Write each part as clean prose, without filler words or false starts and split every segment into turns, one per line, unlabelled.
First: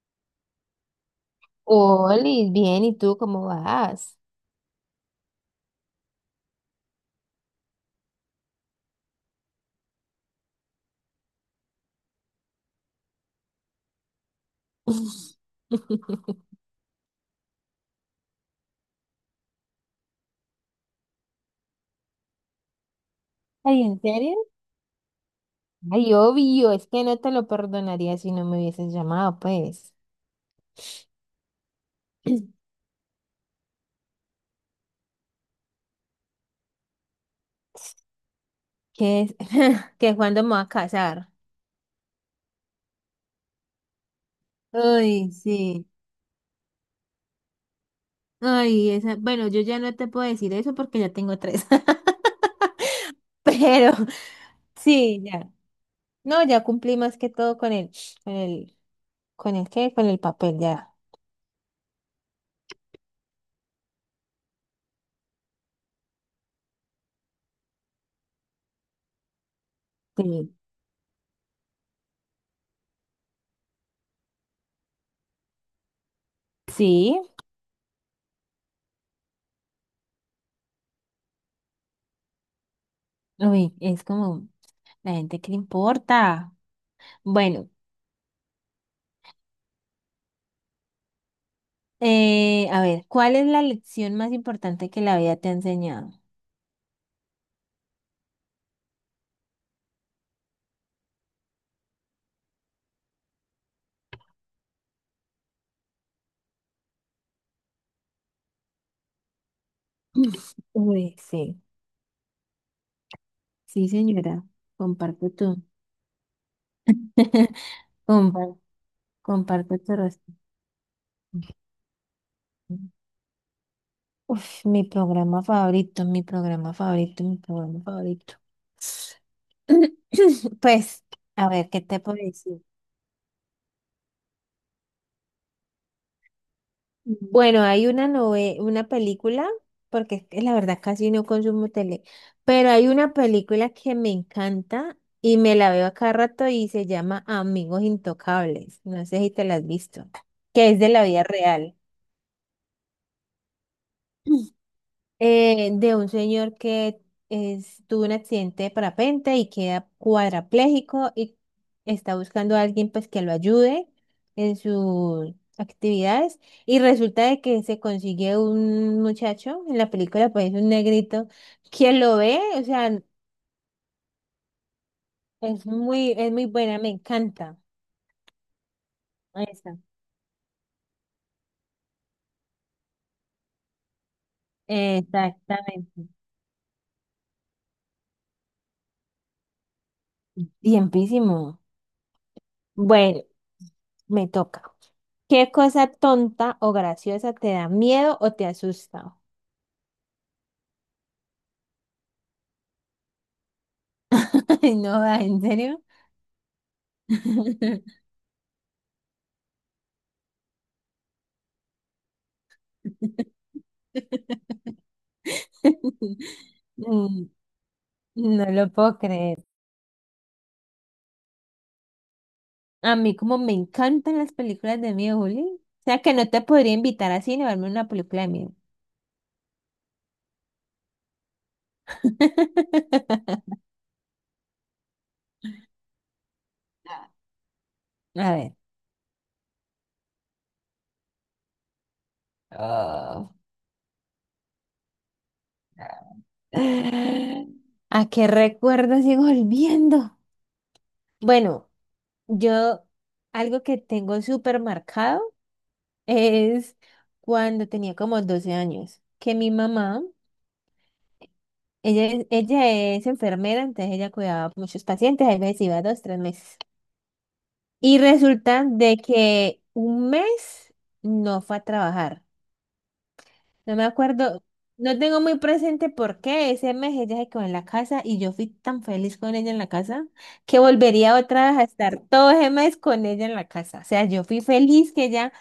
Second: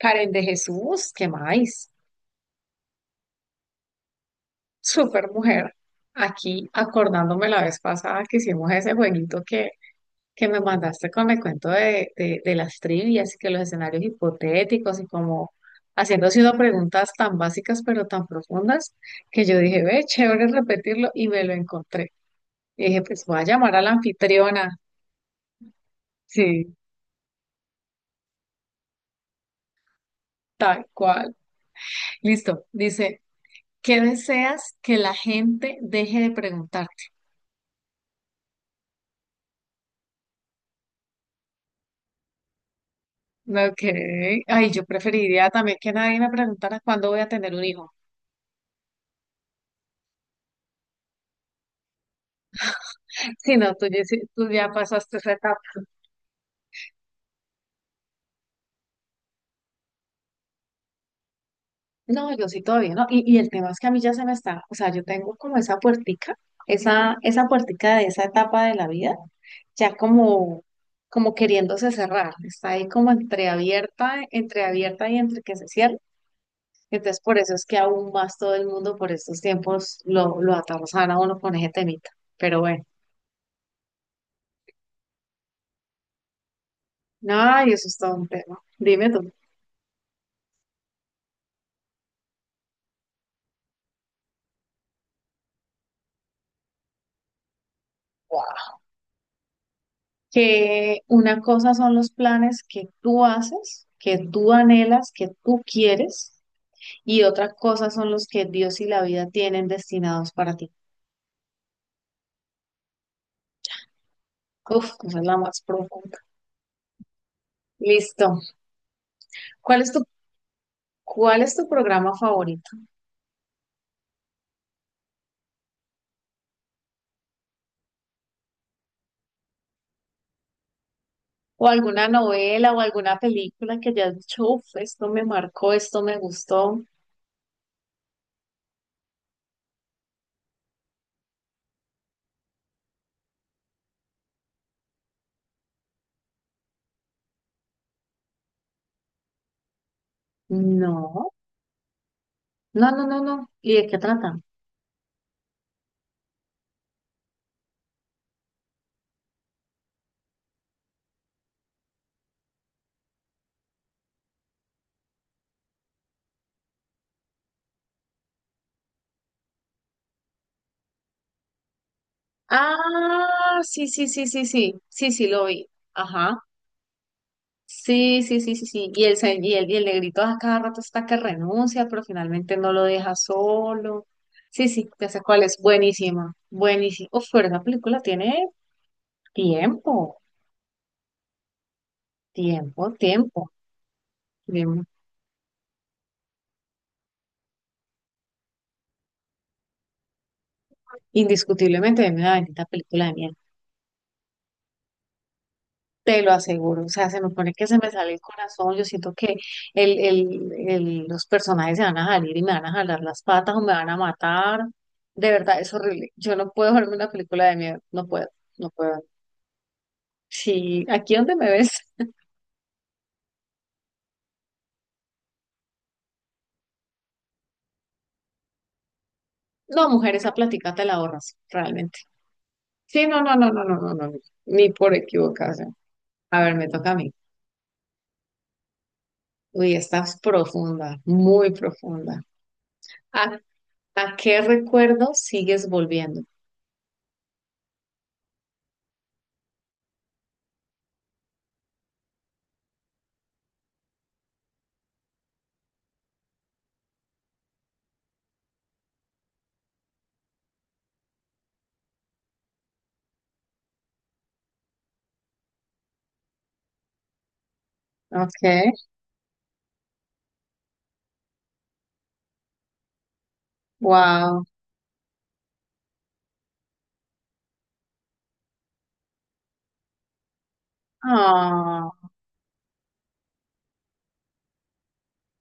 Karen de Jesús, ¿qué más?
Oli, bien, ¿y tú cómo vas?
Super mujer. Aquí acordándome la vez pasada que hicimos ese jueguito que me mandaste con el cuento de las trivias y que los escenarios hipotéticos y como haciéndose unas preguntas tan básicas pero tan profundas que yo dije, ve, chévere repetirlo y me lo encontré. Y dije, pues voy a llamar a
Ay,
la
¿en serio?
anfitriona.
Ay, obvio,
Sí,
es que no te lo perdonaría si no me hubieses llamado, pues.
tal cual. Listo. Dice, ¿qué deseas que la gente deje de preguntar?
¿Qué es? ¿Que cuándo me voy a casar?
Ok. Ay, yo
Ay,
preferiría también
sí.
que nadie me preguntara cuándo voy a tener un hijo.
Ay, esa. Bueno, yo ya no te puedo decir eso porque ya tengo tres.
Si no, tú
Pero
ya, tú ya pasaste
sí,
esa
ya.
etapa.
No, ya cumplí más que todo con el, con el, ¿con el qué? Con el papel, ya.
No, yo sí todavía no. Y el tema es que a mí ya se me está, o sea, yo tengo como esa puertica, esa puertica de esa etapa de la vida, ya
Sí.
como, como queriéndose cerrar. Está ahí como entreabierta, entreabierta y entre que se cierra.
Sí.
Entonces, por eso es que aún más todo el mundo por estos tiempos lo atarzana a uno con ese temita. Pero bueno,
Uy, es como la gente que le importa.
no,
Bueno,
y eso es todo un tema. Dime tú.
A ver, ¿cuál es la lección más importante que la vida te ha enseñado?
Que una cosa son los planes que tú haces, que tú anhelas, que tú quieres, y otra cosa son los que Dios y la vida tienen destinados para ti.
Uy, sí, sí, señora,
Uf, esa es
comparto
la más
tú.
profunda. Listo.
Comparto, comparto
¿Cuál es
tu respuesta.
cuál es tu programa favorito?
Uf, mi programa favorito, mi programa favorito, mi programa favorito. Pues, a
¿O
ver, ¿qué te
alguna
puedo decir?
novela o alguna película que hayas dicho, uf, esto me marcó, esto me gustó?
Bueno, hay una película, porque es que la verdad casi no consumo tele, pero hay una película que me encanta y me la veo a cada rato y se llama Amigos Intocables. No sé si te la has visto, que es de la vida
No,
real,
no, no, no, no. ¿Y de qué trata?
de un señor que tuvo un accidente de parapente y queda cuadrapléjico, y está buscando a alguien pues que lo ayude en sus actividades, y resulta de que se consigue un muchacho en la película, pues un negrito que lo ve. O sea,
Ah, sí, sí, sí, sí, sí, sí, sí, lo
es
vi.
muy es
Ajá.
muy buena, me encanta.
Sí, sí, sí, sí, sí. Y
Ahí
y el, y
está.
el negrito a cada rato está que renuncia, pero finalmente no lo deja solo. Sí, sí, ya sé cuál es.
Exactamente.
Buenísima, buenísima. Uf, pero esa película tiene tiempo,
Tiempísimo.
tiempo,
Bueno,
tiempo.
me toca.
Bien,
¿Qué cosa tonta o graciosa te da miedo o te asusta?
indiscutiblemente es una bendita película de miel.
Ay, no, ah, ¿en serio?
Te lo aseguro. O sea, se me pone que se me sale el corazón. Yo siento que los personajes se van a salir y me van a jalar las patas o me van a matar. De verdad, es horrible. Yo no puedo verme una
Mm,
película de miedo. No puedo.
No
No
lo puedo
puedo.
creer.
Sí, aquí donde me ves.
A mí como me encantan las películas de miedo, Juli. O sea que no te podría invitar a cine a verme una película de miedo.
No, mujer, esa plática te la ahorras, realmente. Sí, no, no, no, no, no, no, no, no, ni por equivocación. A ver, me toca a mí.
A ver.
Uy, estás profunda, muy profunda.
Oh.
¿A, ¿A qué recuerdo sigues volviendo?
¿A qué recuerdo sigo volviendo? Bueno, yo, algo que tengo súper marcado es cuando tenía como 12 años, que mi mamá, ella es enfermera, entonces ella cuidaba muchos pacientes, a veces iba 2, 3 meses. Y
Ok,
resulta de que un mes no fue a trabajar. No me acuerdo,
wow.
no tengo muy presente por qué ese mes ella se quedó en la casa y yo fui tan feliz con ella en la casa, que volvería otra vez a
Ah,
estar todo ese mes con ella en la casa. O sea, yo fui feliz que ella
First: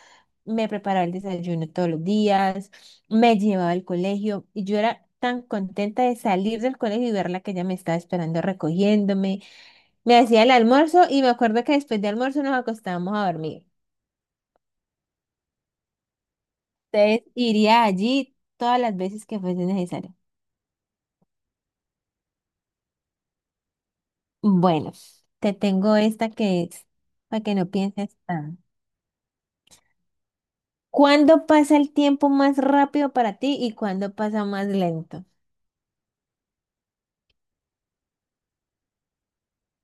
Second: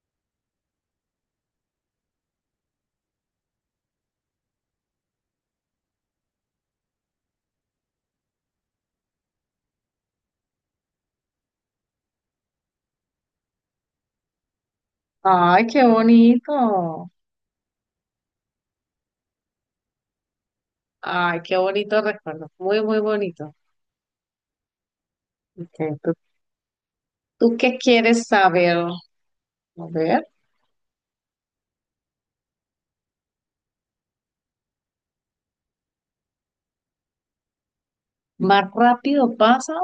me preparaba el desayuno todos los días, me llevaba al colegio, y yo era tan contenta de salir del colegio y verla, que ella me estaba esperando recogiéndome. Me hacía el almuerzo y me acuerdo que después de almuerzo nos acostábamos a dormir.
ay, qué bonito.
Entonces iría allí todas las veces que fuese necesario.
Ay, qué bonito recuerdo. Muy, muy bonito.
Bueno, te tengo
Ok,
esta que es para
¿tú
que no
qué
pienses
quieres
tanto.
saber? A ver,
¿Cuándo pasa el tiempo más rápido para ti y cuándo pasa más lento?
más rápido pasa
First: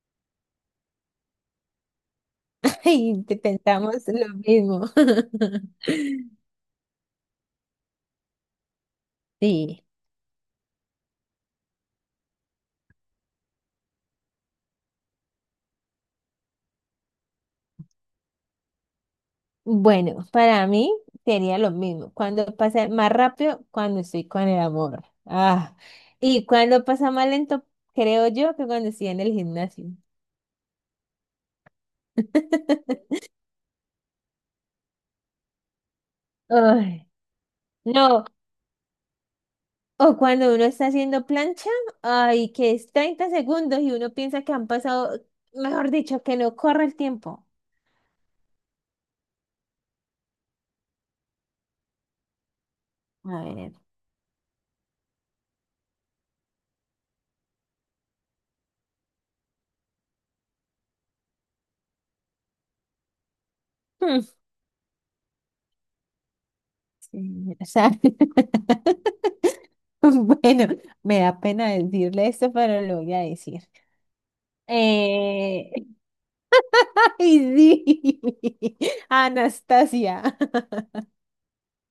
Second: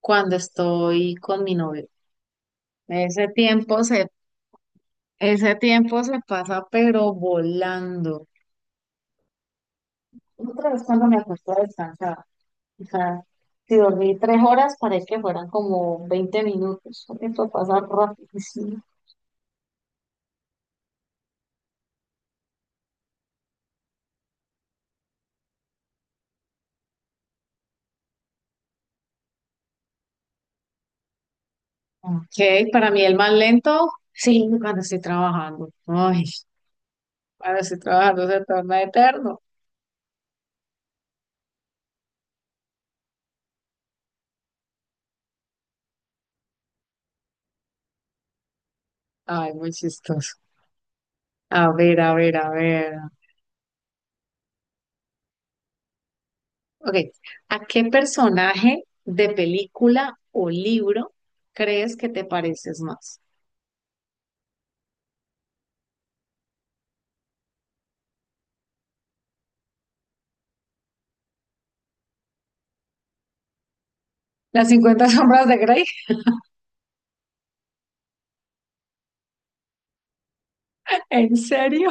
cuando estoy con mi novio.
Y
Ese
te
tiempo
pensamos
se,
lo mismo.
Ese tiempo se pasa pero volando.
Sí.
Otra vez cuando me acosté a descansar, o sea, si dormí 3 horas, parece que fueran como 20 minutos. Eso pasa rapidísimo.
Bueno, para mí sería lo mismo. Cuando pasa más rápido, cuando estoy con el amor. Ah, y cuando pasa más lento, creo yo que cuando estoy en el gimnasio.
Ok, para mí el más lento, sí, cuando estoy trabajando. Ay,
Ay,
cuando estoy
no,
trabajando se torna eterno.
o cuando uno está haciendo plancha, ay, que es 30 segundos y uno piensa que han pasado, mejor dicho, que no corre el tiempo.
Ay, muy chistoso. A ver, a ver, a ver.
A ver.
Ok, ¿a qué personaje de película o libro crees que te pareces más?
hmm, sí, o sea. Bueno, me da pena decirle esto, pero lo voy a decir.
Las 50 sombras de
Eh,
Grey,
Ay, sí, Anastasia,
¿en serio?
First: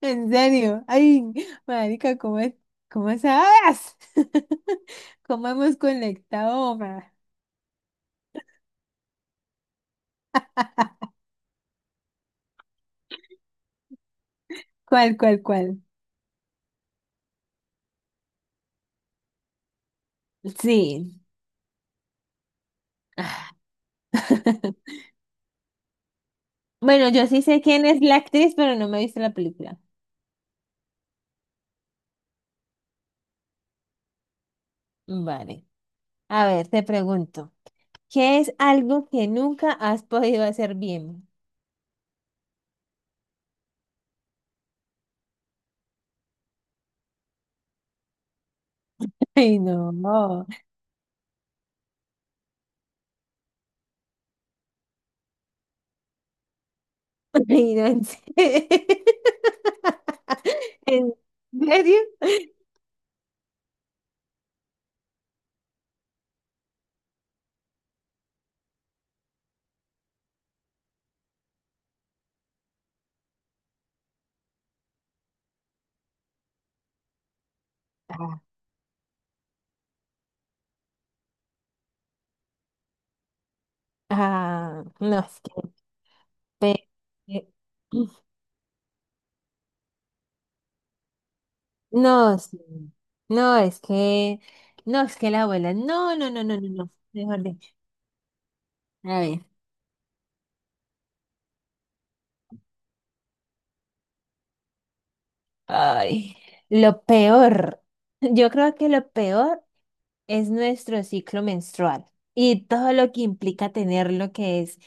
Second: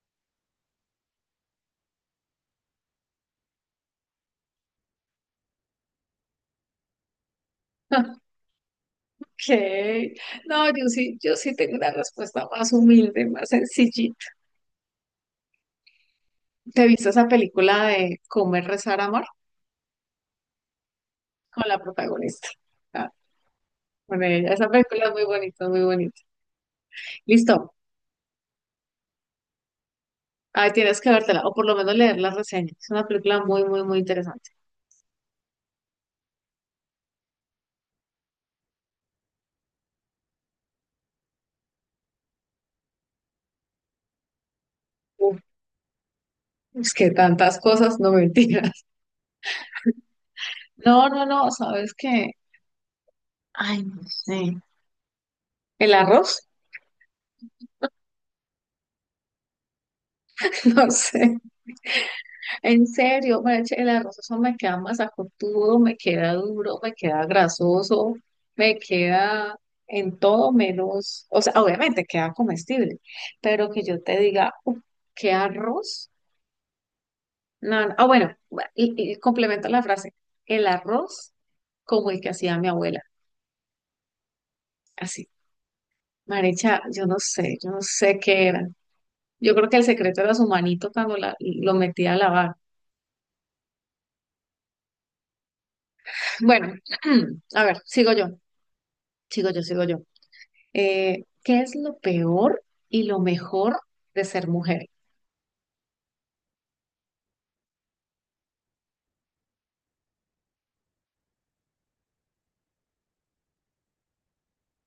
en serio, ay, marica, ¿cómo sabes? ¿Cómo hemos conectado, ma?
Ok. No, yo sí tengo una respuesta más humilde, más sencillita.
¿Cuál, cuál, cuál?
¿Te viste esa película de Comer, Rezar, Amor?
Sí.
Con la protagonista. Ah, con ella. Esa película es muy bonita, muy bonita.
Bueno, yo sí sé
Listo.
quién es la actriz, pero no me he visto la película.
Ahí tienes que vértela, o por lo menos leer las reseñas. Es una película muy, muy, muy interesante.
Vale. A ver, te pregunto, ¿qué es algo que nunca has podido hacer bien?
Uf, es que tantas cosas, no mentiras.
Ay, no, no.
No, no, no, ¿sabes qué? Ay, no sé. ¿El arroz?
Ay, no, ¿en serio?
No
¿En
sé.
serio?
En serio, mariachi, el arroz eso me queda masacotudo, me queda duro, me queda grasoso, me queda en todo menos, o sea, obviamente queda comestible, pero que yo te diga, "Uf, ¿qué arroz? No, no. Ah, bueno, y complemento la frase, el arroz como el que hacía mi abuela,
Ah, no,
así.
es que.
Marecha,
pe- eh,
yo no sé qué era. Yo creo que el secreto era su manito cuando lo metía a
No,
lavar.
sí. No, es que. No, es que la abuela. No, no, no, no, no,
Bueno,
no. Mejor
a
dicho.
ver,
A ver.
sigo yo. ¿Qué es lo peor y lo mejor de ser mujer?
Ay, lo peor. Yo creo que lo peor es nuestro ciclo menstrual y todo lo que implica tenerlo, que es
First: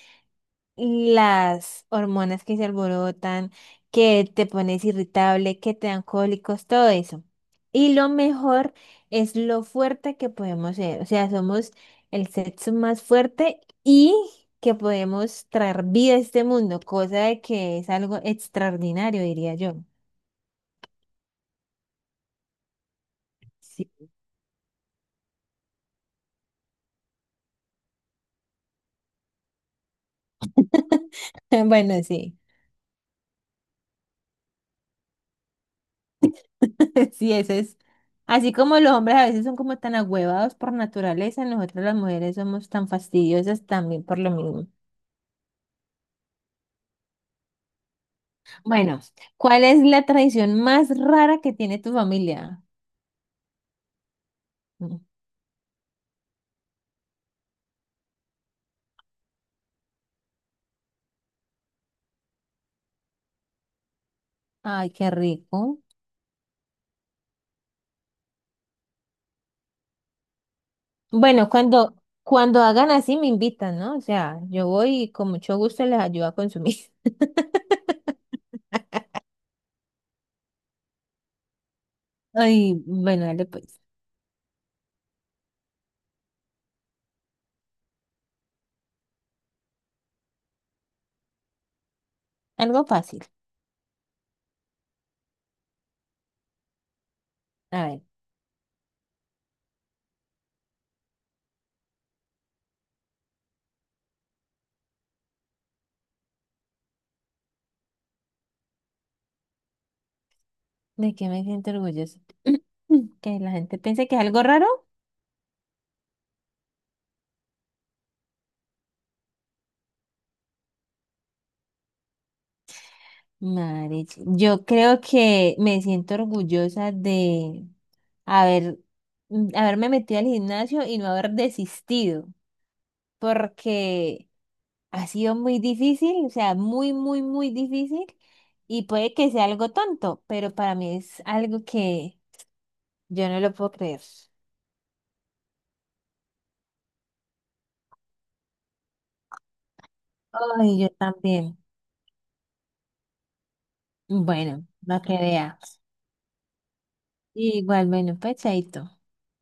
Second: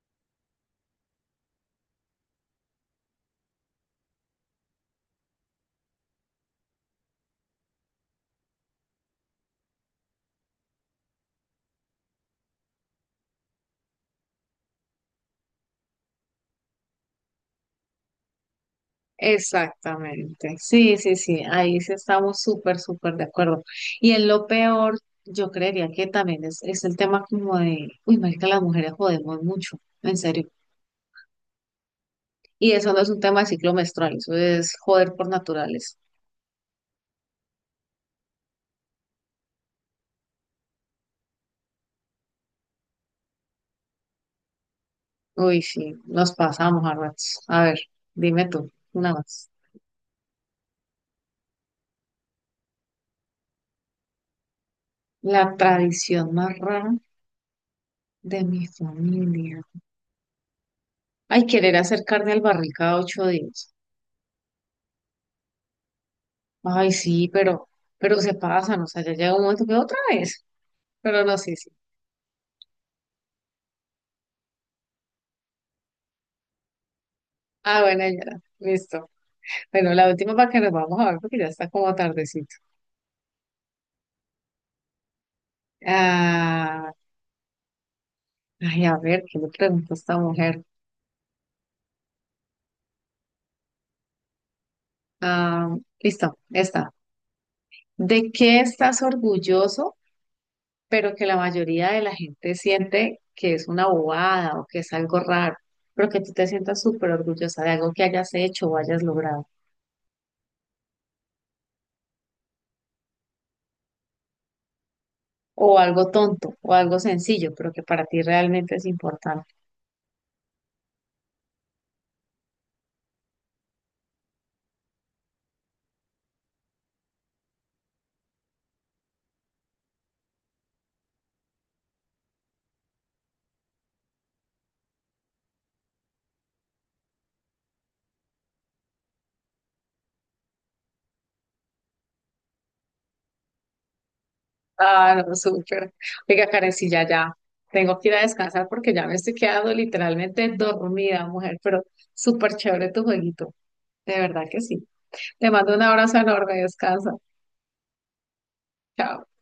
las hormonas que se alborotan, que te pones irritable, que te dan cólicos, todo eso. Y lo mejor es lo fuerte que podemos ser. O sea, somos el sexo más fuerte y que podemos traer vida a este mundo, cosa de que es algo extraordinario, diría yo.
Exactamente. Sí, sí, sí. Ahí sí estamos súper, súper de acuerdo.
Sí.
Y en lo peor, yo creería que también es el tema como de, uy, marica, las mujeres jodemos mucho, en serio.
Bueno, sí,
Y eso no es un tema de ciclo menstrual, eso es joder por naturales.
sí, eso es. Así como los hombres a veces son como tan agüevados por naturaleza, nosotras las mujeres somos tan fastidiosas también por lo mismo.
Uy, sí, nos pasamos a ratos. A ver, dime tú,
Bueno,
una más.
¿cuál es la tradición más rara que tiene tu familia? Mm.
La tradición más rara de mi familia. Ay, querer hacer carne al barril cada 8 días.
Ay, qué rico.
Ay, sí, pero se pasan, o sea, ya llega un momento que otra vez. Pero no,
Bueno,
sí, sí.
cuando hagan así me invitan, ¿no? O sea, yo voy y con mucho gusto les ayudo a consumir.
Ah, bueno, ya, listo. Bueno, la última para que nos vamos a ver porque ya está como tardecito.
Ay, bueno, dale pues.
Ah, ay, a ver, ¿qué le pregunto a esta mujer?
Algo fácil.
Ah, listo, esta.
A ver,
¿De qué estás orgulloso, pero que la mayoría de la gente siente que es una bobada o que es algo raro, pero que tú te sientas súper orgullosa de algo que hayas hecho o hayas logrado?
¿de qué me siento orgulloso? Que la gente piense que es algo raro.
O algo tonto, o algo sencillo, pero que para ti realmente es importante.
Madre, yo creo que me siento orgullosa de haber, haberme metido al gimnasio y no haber desistido, porque ha sido muy difícil, o sea, muy, muy, muy difícil. Y puede que sea algo tonto, pero para mí es algo que yo no lo puedo creer.
Ah, no, súper. Oiga, Karencilla, ya tengo que ir a descansar porque ya me estoy quedando literalmente
Ay, yo
dormida, mujer,
también.
pero súper chévere tu jueguito. De verdad que
Bueno,
sí.
no que
Te
vea.
mando un abrazo enorme, descansa.
Igual, bueno, pues chaito.
Chao.